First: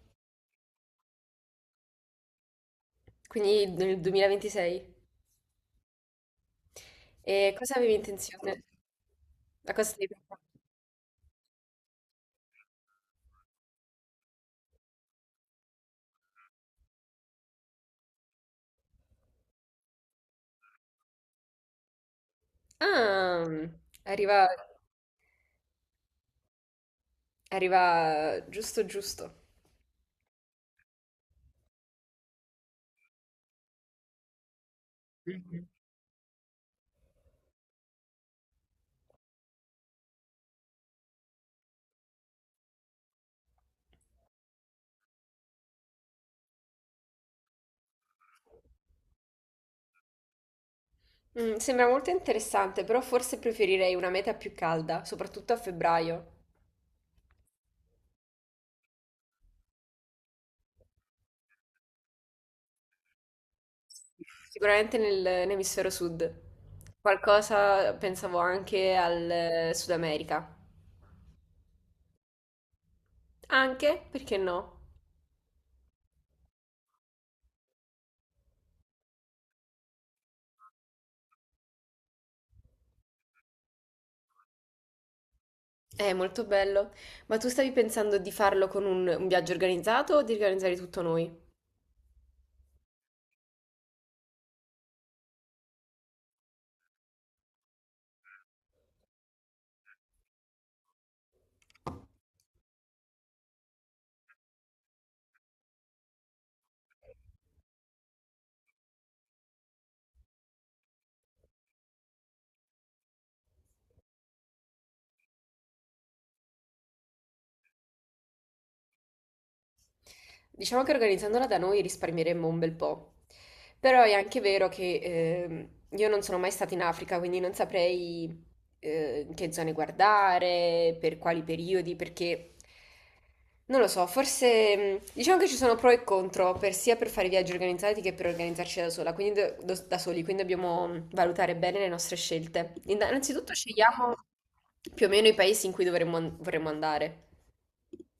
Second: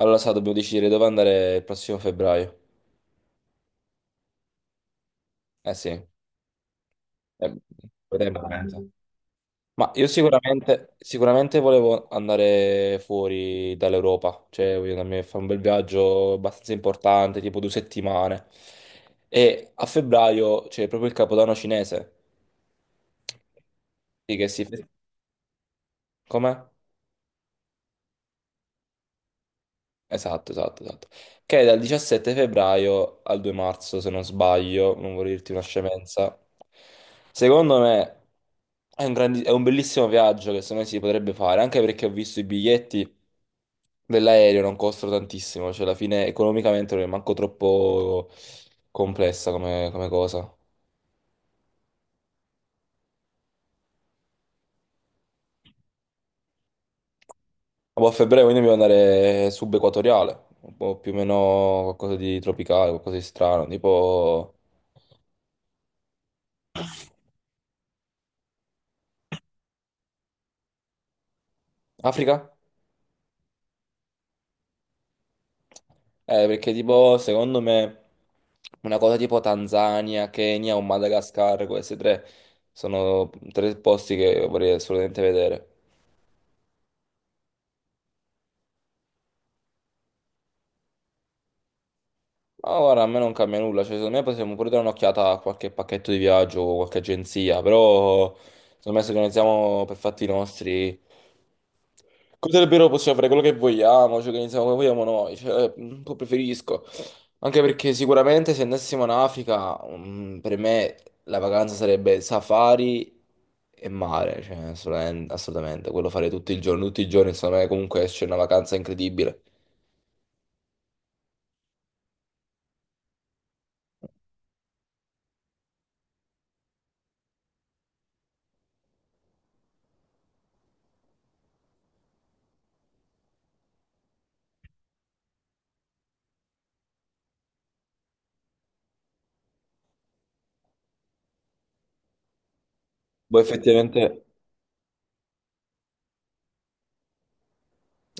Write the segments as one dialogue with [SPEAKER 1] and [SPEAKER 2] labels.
[SPEAKER 1] Allora, sa, dobbiamo decidere dove andare il prossimo febbraio.
[SPEAKER 2] Quindi nel 2026.
[SPEAKER 1] Eh sì,
[SPEAKER 2] E cosa avevi
[SPEAKER 1] vedremo
[SPEAKER 2] intenzione?
[SPEAKER 1] veramente.
[SPEAKER 2] A cosa
[SPEAKER 1] Ma io
[SPEAKER 2] stai pensando?
[SPEAKER 1] sicuramente, sicuramente volevo andare fuori dall'Europa, cioè voglio andarmi a fare un bel viaggio abbastanza importante, tipo due settimane. E a febbraio c'è proprio il Capodanno cinese,
[SPEAKER 2] Ah,
[SPEAKER 1] sì,
[SPEAKER 2] arriva,
[SPEAKER 1] che si... Come?
[SPEAKER 2] arriva giusto giusto.
[SPEAKER 1] Esatto, esatto, esatto. Che è dal 17 febbraio al 2 marzo, se non sbaglio, non vorrei dirti una
[SPEAKER 2] Mhm.
[SPEAKER 1] scemenza. Secondo me è un, è un bellissimo viaggio che secondo me si potrebbe fare, anche perché ho visto i biglietti dell'aereo, non costano tantissimo, cioè alla fine economicamente non è manco troppo complessa come, come cosa. Ma
[SPEAKER 2] Sembra molto interessante, però forse preferirei una meta più calda, soprattutto a febbraio.
[SPEAKER 1] poi a febbraio quindi dobbiamo andare subequatoriale, un po' più o meno qualcosa di tropicale, qualcosa di strano, tipo
[SPEAKER 2] Sicuramente nell'emisfero sud. Qualcosa pensavo anche al Sud America.
[SPEAKER 1] Africa?
[SPEAKER 2] Anche, perché no?
[SPEAKER 1] Perché tipo, secondo me, una cosa tipo Tanzania, Kenya o Madagascar, queste tre sono tre posti che vorrei assolutamente vedere.
[SPEAKER 2] È molto bello. Ma tu stavi pensando di farlo con un viaggio organizzato o di organizzare tutto noi?
[SPEAKER 1] Ma guarda, a me non cambia nulla, cioè secondo me possiamo pure dare un'occhiata a qualche pacchetto di viaggio o qualche agenzia, però secondo me se organizziamo per fatti nostri, cosa davvero possiamo fare quello che vogliamo, ci organizziamo come vogliamo noi, cioè, un po' preferisco, anche perché sicuramente se andassimo in Africa, per me la vacanza sarebbe safari e mare, cioè assolutamente, assolutamente, quello fare tutto il giorno, tutti i giorni, secondo me comunque esce una vacanza incredibile.
[SPEAKER 2] Diciamo che organizzandola da noi risparmieremmo un bel po', però è anche vero che io non sono mai stata in Africa, quindi non saprei che zone guardare, per quali periodi, perché non lo so, forse diciamo che ci sono pro e contro, sia per fare viaggi organizzati che per organizzarci da sola, quindi da soli, quindi dobbiamo valutare bene le nostre scelte.
[SPEAKER 1] Poi
[SPEAKER 2] Innanzitutto scegliamo
[SPEAKER 1] effettivamente...
[SPEAKER 2] più o meno i paesi in cui vorremmo andare.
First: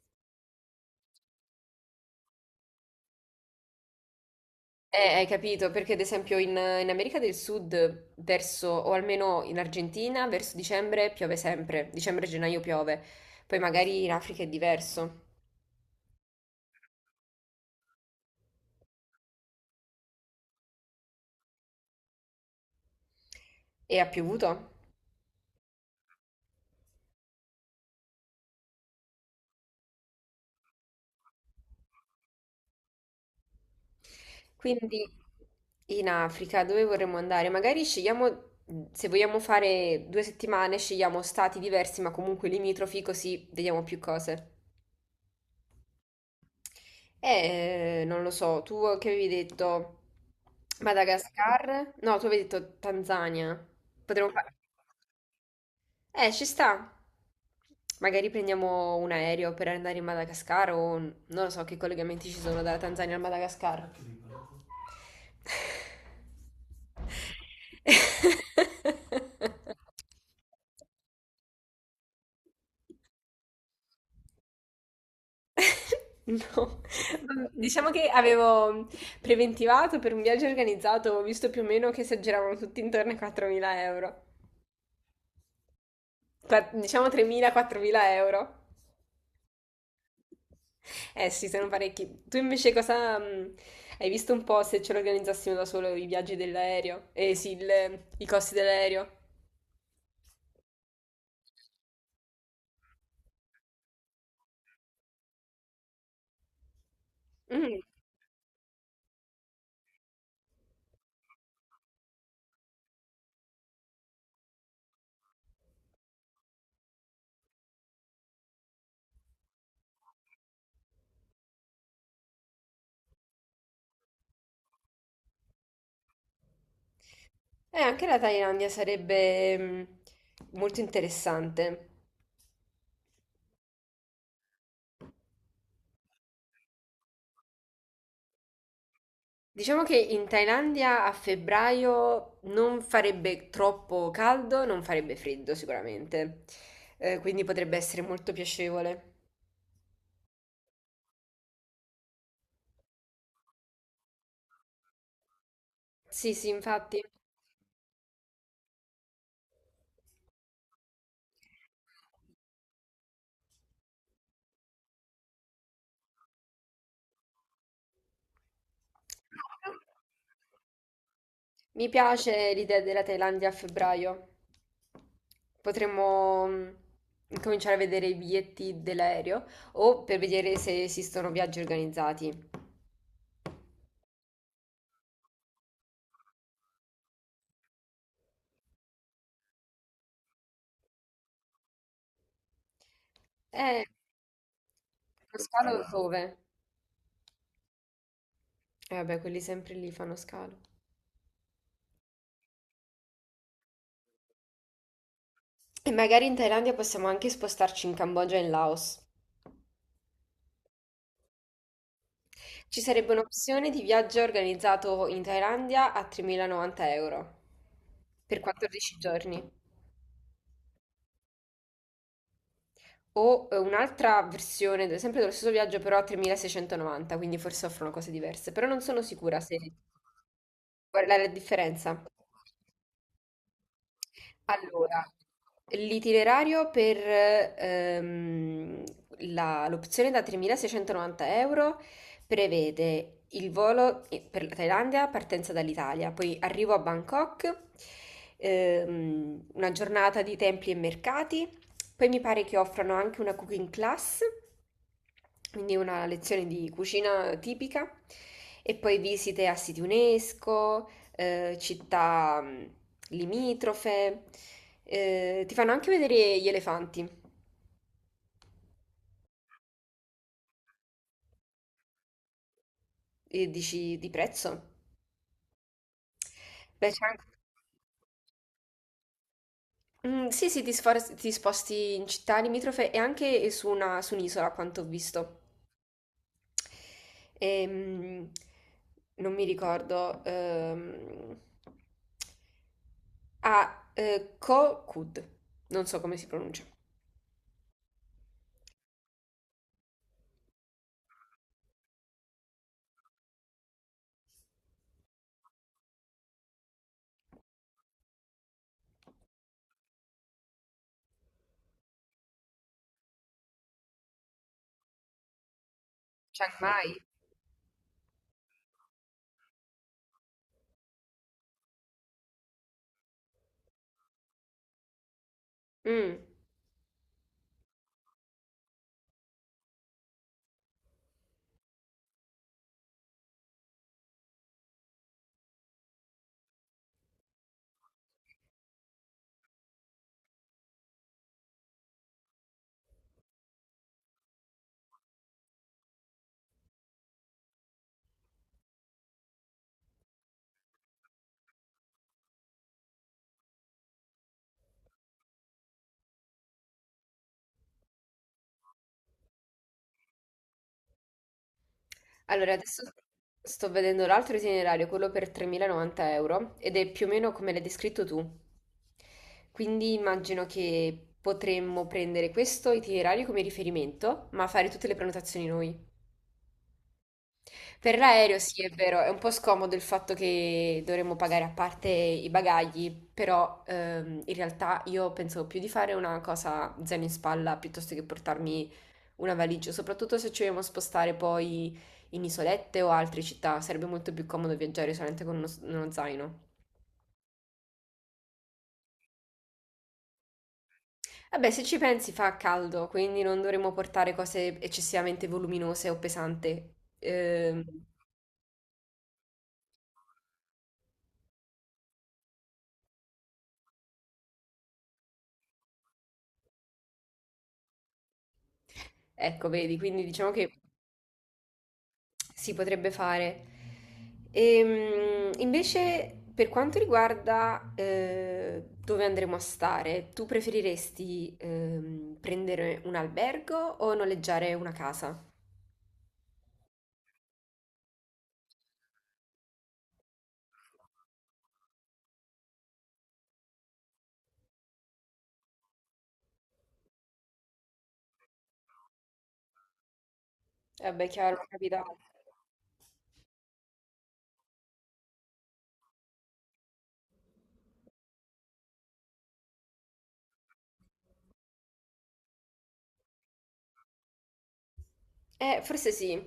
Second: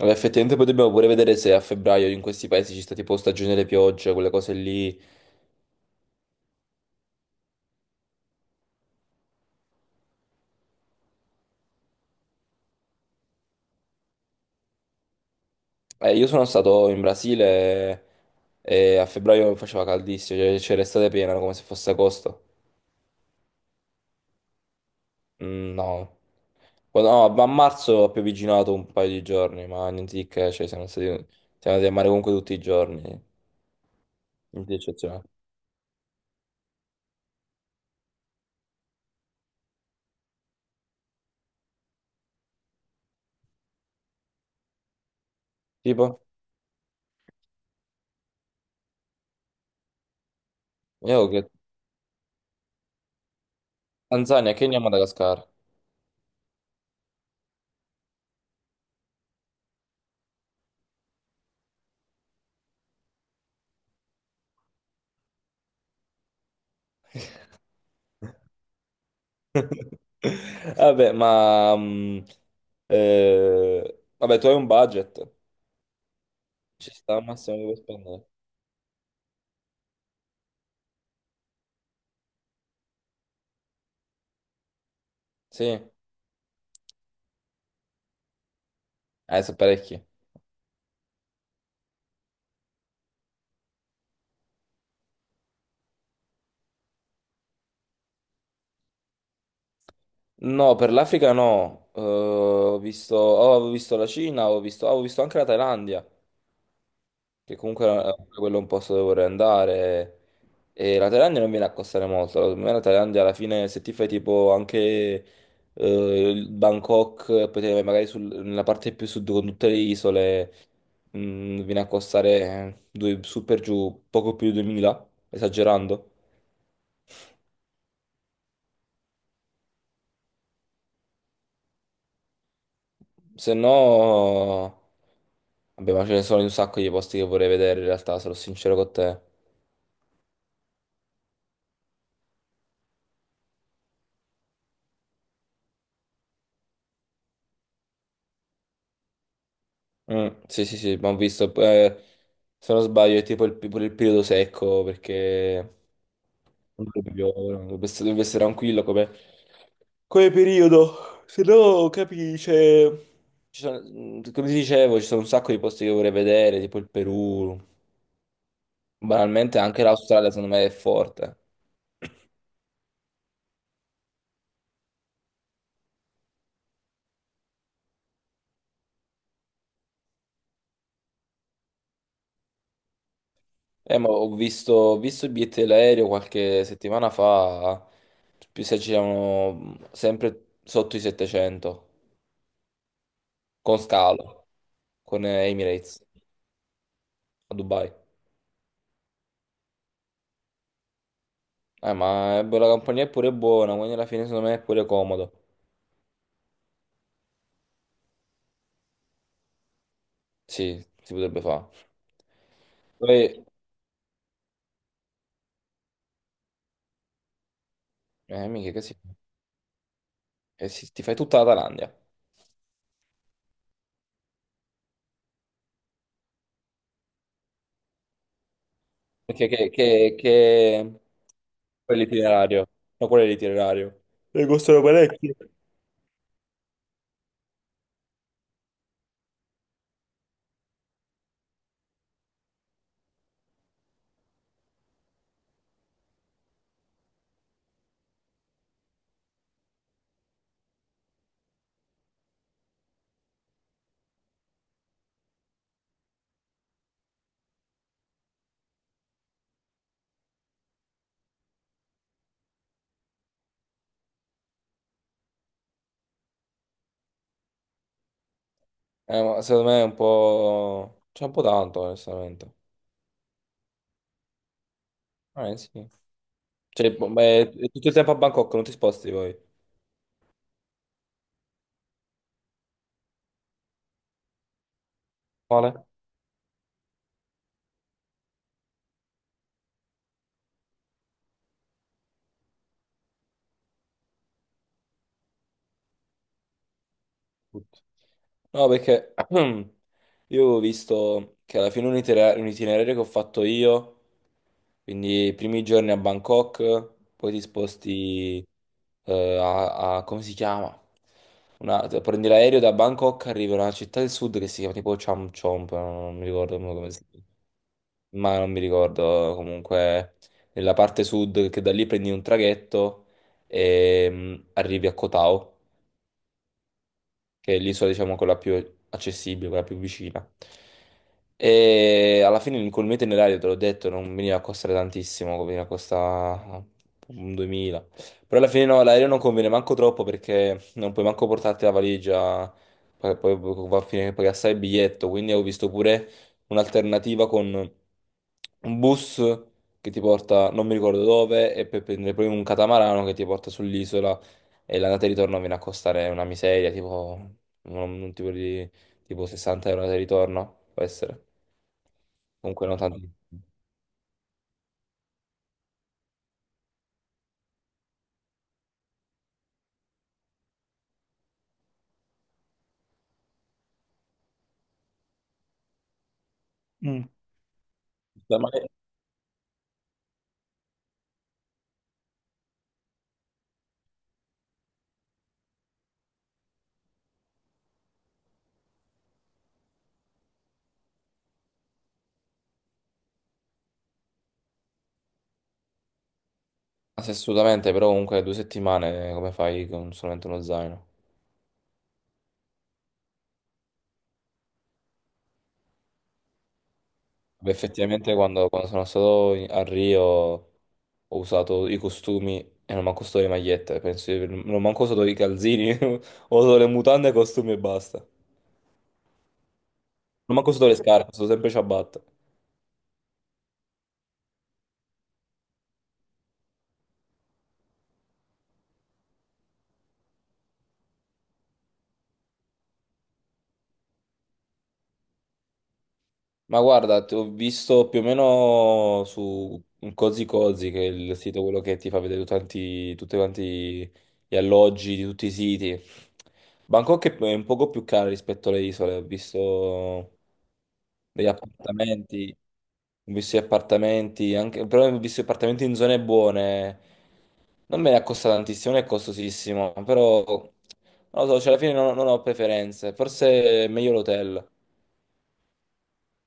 [SPEAKER 1] Allora, effettivamente poi dobbiamo pure vedere se a febbraio in questi paesi ci sta tipo stagione delle piogge, quelle cose lì.
[SPEAKER 2] Hai capito, perché ad esempio in America del Sud, verso, o almeno in Argentina, verso dicembre piove sempre, dicembre-gennaio piove, poi magari in Africa è diverso
[SPEAKER 1] Io sono stato in Brasile e a febbraio faceva caldissimo, cioè c'era estate piena come se fosse agosto.
[SPEAKER 2] e ha piovuto.
[SPEAKER 1] Mm, no. Oh, no, ma a marzo ho pioviginato un paio di giorni, ma niente di che, cioè siamo andati a mare comunque tutti i giorni, niente di
[SPEAKER 2] Quindi
[SPEAKER 1] eccezionale.
[SPEAKER 2] in Africa dove vorremmo andare? Magari scegliamo, se vogliamo fare 2 settimane, scegliamo stati diversi ma comunque limitrofi, così vediamo più cose.
[SPEAKER 1] Tipo,
[SPEAKER 2] Non lo so, tu che avevi detto
[SPEAKER 1] io che
[SPEAKER 2] Madagascar? No, tu avevi detto Tanzania. Potremmo fa-
[SPEAKER 1] Tanzania, Kenya, Madagascar.
[SPEAKER 2] Ci sta. Magari prendiamo un aereo per andare in Madagascar o non lo so che collegamenti ci sono dalla Tanzania al Madagascar.
[SPEAKER 1] Vabbè, ma vabbè, tu hai un budget,
[SPEAKER 2] No,
[SPEAKER 1] ci sta al massimo che puoi
[SPEAKER 2] diciamo che
[SPEAKER 1] spendere.
[SPEAKER 2] avevo preventivato per un viaggio organizzato, ho visto più o meno che si aggiravano tutti intorno ai 4.000 euro.
[SPEAKER 1] Sì,
[SPEAKER 2] Diciamo 3.000-4.000 euro.
[SPEAKER 1] adesso parecchi.
[SPEAKER 2] Eh sì, sono parecchi. Tu invece cosa hai visto un po' se ce l'organizzassimo da solo i viaggi dell'aereo? Eh sì, i costi dell'aereo.
[SPEAKER 1] No, per l'Africa no. Ho visto, oh, avevo visto la Cina, ho visto, avevo visto anche la Thailandia, che
[SPEAKER 2] Mm.
[SPEAKER 1] comunque è quello è un posto dove vorrei andare. E la Thailandia non viene a costare molto. Secondo me la Thailandia alla fine, se ti fai tipo anche il Bangkok, poi te ne vai nella parte più sud con tutte le isole, viene a costare due, su per giù poco più di 2000, esagerando.
[SPEAKER 2] Anche la Thailandia sarebbe molto interessante.
[SPEAKER 1] Se no, vabbè, ma ce ne sono un sacco di posti che vorrei vedere in realtà, sarò sincero con te.
[SPEAKER 2] Diciamo che in Thailandia a febbraio non farebbe troppo caldo, non farebbe freddo sicuramente, quindi potrebbe essere molto piacevole.
[SPEAKER 1] Mm, sì, sì, sì, ma ho visto, se non sbaglio, è tipo il, pure il periodo secco, perché
[SPEAKER 2] Sì, sì,
[SPEAKER 1] non
[SPEAKER 2] infatti.
[SPEAKER 1] dovrebbe piovere, dovrebbe essere tranquillo come, come periodo, se no, capisci, cioè, come ti dicevo, ci sono un sacco di posti che vorrei vedere, tipo il Perù, banalmente anche l'Australia secondo me è forte.
[SPEAKER 2] Mi piace l'idea della Thailandia a febbraio. Potremmo cominciare a vedere i biglietti dell'aereo o per vedere se esistono viaggi organizzati.
[SPEAKER 1] Ma ho visto i biglietti dell'aereo qualche settimana fa, più si aggiravano sempre sotto i 700, con
[SPEAKER 2] Eh,
[SPEAKER 1] scalo, con
[SPEAKER 2] lo scalo
[SPEAKER 1] Emirates
[SPEAKER 2] dove?
[SPEAKER 1] a Dubai.
[SPEAKER 2] Eh vabbè, quelli sempre lì fanno scalo.
[SPEAKER 1] Ma la compagnia è pure buona, quindi alla fine secondo me è pure comodo.
[SPEAKER 2] E magari in Thailandia possiamo anche spostarci in Cambogia e in Laos.
[SPEAKER 1] Sì, si potrebbe fare.
[SPEAKER 2] Ci sarebbe
[SPEAKER 1] Poi,
[SPEAKER 2] un'opzione di viaggio organizzato in Thailandia a 3.090 euro per
[SPEAKER 1] mica che
[SPEAKER 2] 14
[SPEAKER 1] si...
[SPEAKER 2] giorni.
[SPEAKER 1] Eh, sì, ti fai tutta la Thailandia.
[SPEAKER 2] O un'altra versione, sempre dello stesso viaggio, però a 3.690, quindi forse offrono cose diverse, però non sono sicura
[SPEAKER 1] Perché
[SPEAKER 2] se.
[SPEAKER 1] che...
[SPEAKER 2] Qual è la differenza?
[SPEAKER 1] Quello è l'itinerario. No, quello è l'itinerario. E costano
[SPEAKER 2] Allora,
[SPEAKER 1] parecchio.
[SPEAKER 2] l'itinerario per l'opzione da 3.690 euro prevede il volo per la Thailandia, partenza dall'Italia, poi arrivo a Bangkok, una giornata di templi e mercati, poi mi pare che offrano anche una cooking class, quindi una lezione di cucina tipica, e poi visite a siti UNESCO città limitrofe, ti fanno anche vedere gli elefanti
[SPEAKER 1] Ma secondo me è un po'... C'è un po' tanto, onestamente.
[SPEAKER 2] e dici di prezzo.
[SPEAKER 1] Sì.
[SPEAKER 2] Beh,
[SPEAKER 1] Cioè,
[SPEAKER 2] c'è
[SPEAKER 1] boh,
[SPEAKER 2] anche.
[SPEAKER 1] beh, è tutto il tempo a Bangkok, non ti sposti poi.
[SPEAKER 2] Sì, sì, ti, ti sposti in città limitrofe e anche su su un'isola, a quanto ho visto.
[SPEAKER 1] Quale?
[SPEAKER 2] Ehm, Non mi ricordo. Ah, Ko Kud. Non so come si pronuncia.
[SPEAKER 1] Tutto. No, perché io avevo visto che alla fine un itinerario che ho fatto io, quindi i primi giorni a Bangkok, poi ti sposti come si chiama? Prendi l'aereo da Bangkok, arrivi a una città del sud che si chiama tipo Cham Chomp, no, no, non mi
[SPEAKER 2] Chiang
[SPEAKER 1] ricordo come
[SPEAKER 2] Mai.
[SPEAKER 1] si chiama, ma non mi ricordo comunque, nella parte sud, che da lì prendi un traghetto e arrivi a Koh Tao,
[SPEAKER 2] Mm.
[SPEAKER 1] che è l'isola, diciamo, quella più accessibile, quella più vicina. E alla fine col mio itinerario, te l'ho detto, non veniva a costare tantissimo, veniva a costare un 2000. Però alla fine no, l'aereo non conviene manco troppo perché non puoi manco portarti la valigia, poi va a finire che paghi assai il biglietto, quindi ho visto pure un'alternativa con un bus che ti porta non mi ricordo dove e per prendere poi un catamarano che ti porta sull'isola e l'andata e ritorno viene a costare una miseria, tipo un, un tipo di tipo 60 € andata e ritorno, può essere.
[SPEAKER 2] Allora,
[SPEAKER 1] Comunque non
[SPEAKER 2] adesso
[SPEAKER 1] tanto.
[SPEAKER 2] sto vedendo l'altro itinerario, quello per 3.090 euro, ed è più o meno come l'hai descritto tu. Quindi immagino che potremmo prendere questo itinerario come riferimento, ma fare tutte le prenotazioni noi.
[SPEAKER 1] Mm.
[SPEAKER 2] Per l'aereo,
[SPEAKER 1] Beh, ma-
[SPEAKER 2] sì, è vero, è un po' scomodo il fatto che dovremmo pagare a parte i bagagli, però in realtà io pensavo più di fare una cosa zaino in spalla piuttosto che portarmi una valigia, soprattutto se ci vogliamo spostare poi in isolette o altre città, sarebbe molto più comodo viaggiare solamente con uno zaino.
[SPEAKER 1] Assolutamente, però comunque due settimane come fai con solamente uno zaino?
[SPEAKER 2] Vabbè, se ci pensi fa caldo, quindi non dovremmo portare cose eccessivamente voluminose o pesanti.
[SPEAKER 1] Beh,
[SPEAKER 2] Ehm,
[SPEAKER 1] effettivamente quando sono stato a Rio ho usato i costumi e non manco solo le magliette, penso non manco solo i calzini, ho usato le mutande, i costumi e basta. Non
[SPEAKER 2] ecco, vedi, quindi diciamo
[SPEAKER 1] manco
[SPEAKER 2] che
[SPEAKER 1] solo le scarpe, sono sempre ciabatte.
[SPEAKER 2] si potrebbe fare. Invece, per quanto riguarda dove andremo a stare, tu preferiresti prendere un albergo o noleggiare una casa?
[SPEAKER 1] Ma guarda, ti ho visto più o meno su un Cozy Cozy, che è il sito quello che ti fa vedere tutti quanti gli alloggi di tutti i siti. Bangkok è un poco più cara rispetto alle isole, ho visto
[SPEAKER 2] Eh beh,
[SPEAKER 1] degli
[SPEAKER 2] chiaro, capita.
[SPEAKER 1] appartamenti, ho visto gli appartamenti, però ho visto gli appartamenti in zone buone. Non me ne costa tantissimo, non è costosissimo, però non lo so, cioè alla fine non ho preferenze, forse è meglio l'hotel.
[SPEAKER 2] Forse sì,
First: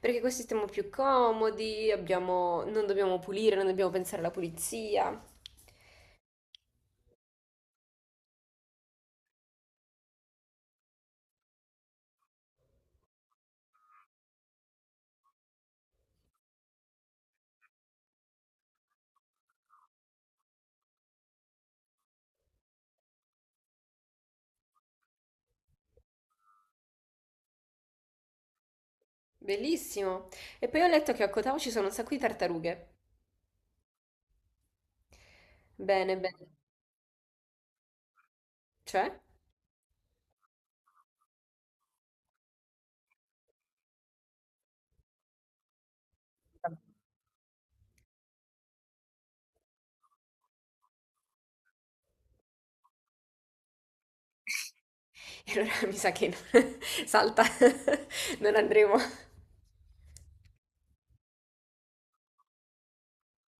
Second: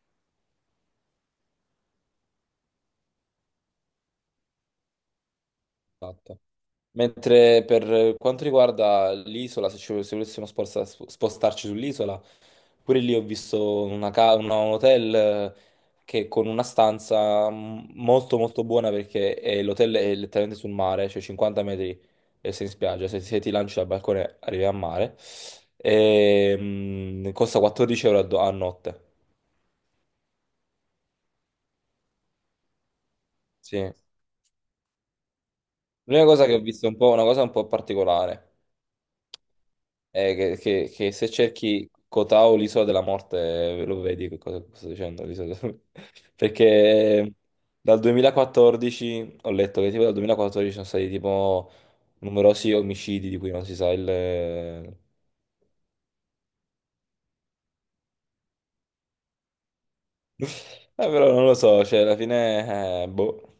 [SPEAKER 2] perché così stiamo più comodi, non dobbiamo pulire, non dobbiamo pensare alla pulizia.
[SPEAKER 1] Mentre per quanto riguarda l'isola, se volessimo spostarci sull'isola, pure lì ho visto un hotel che con una stanza molto molto buona perché l'hotel è letteralmente sul mare, cioè 50 metri e sei in spiaggia, se ti lanci dal balcone arrivi al mare, e, costa 14 € a, a notte.
[SPEAKER 2] Bellissimo. E poi ho letto che a Kotao ci sono un sacco di tartarughe.
[SPEAKER 1] Sì.
[SPEAKER 2] Bene,
[SPEAKER 1] L'unica cosa
[SPEAKER 2] bene.
[SPEAKER 1] che ho visto è un po', una cosa un po' particolare.
[SPEAKER 2] Cioè?
[SPEAKER 1] Che se cerchi Kotao, l'isola della morte, lo vedi che cosa sto dicendo? L'isola perché dal 2014 ho letto che tipo dal 2014 sono stati tipo numerosi omicidi di cui non si sa il...
[SPEAKER 2] E allora mi sa che no. Salta, non andremo.
[SPEAKER 1] Però non lo so, cioè alla fine... boh.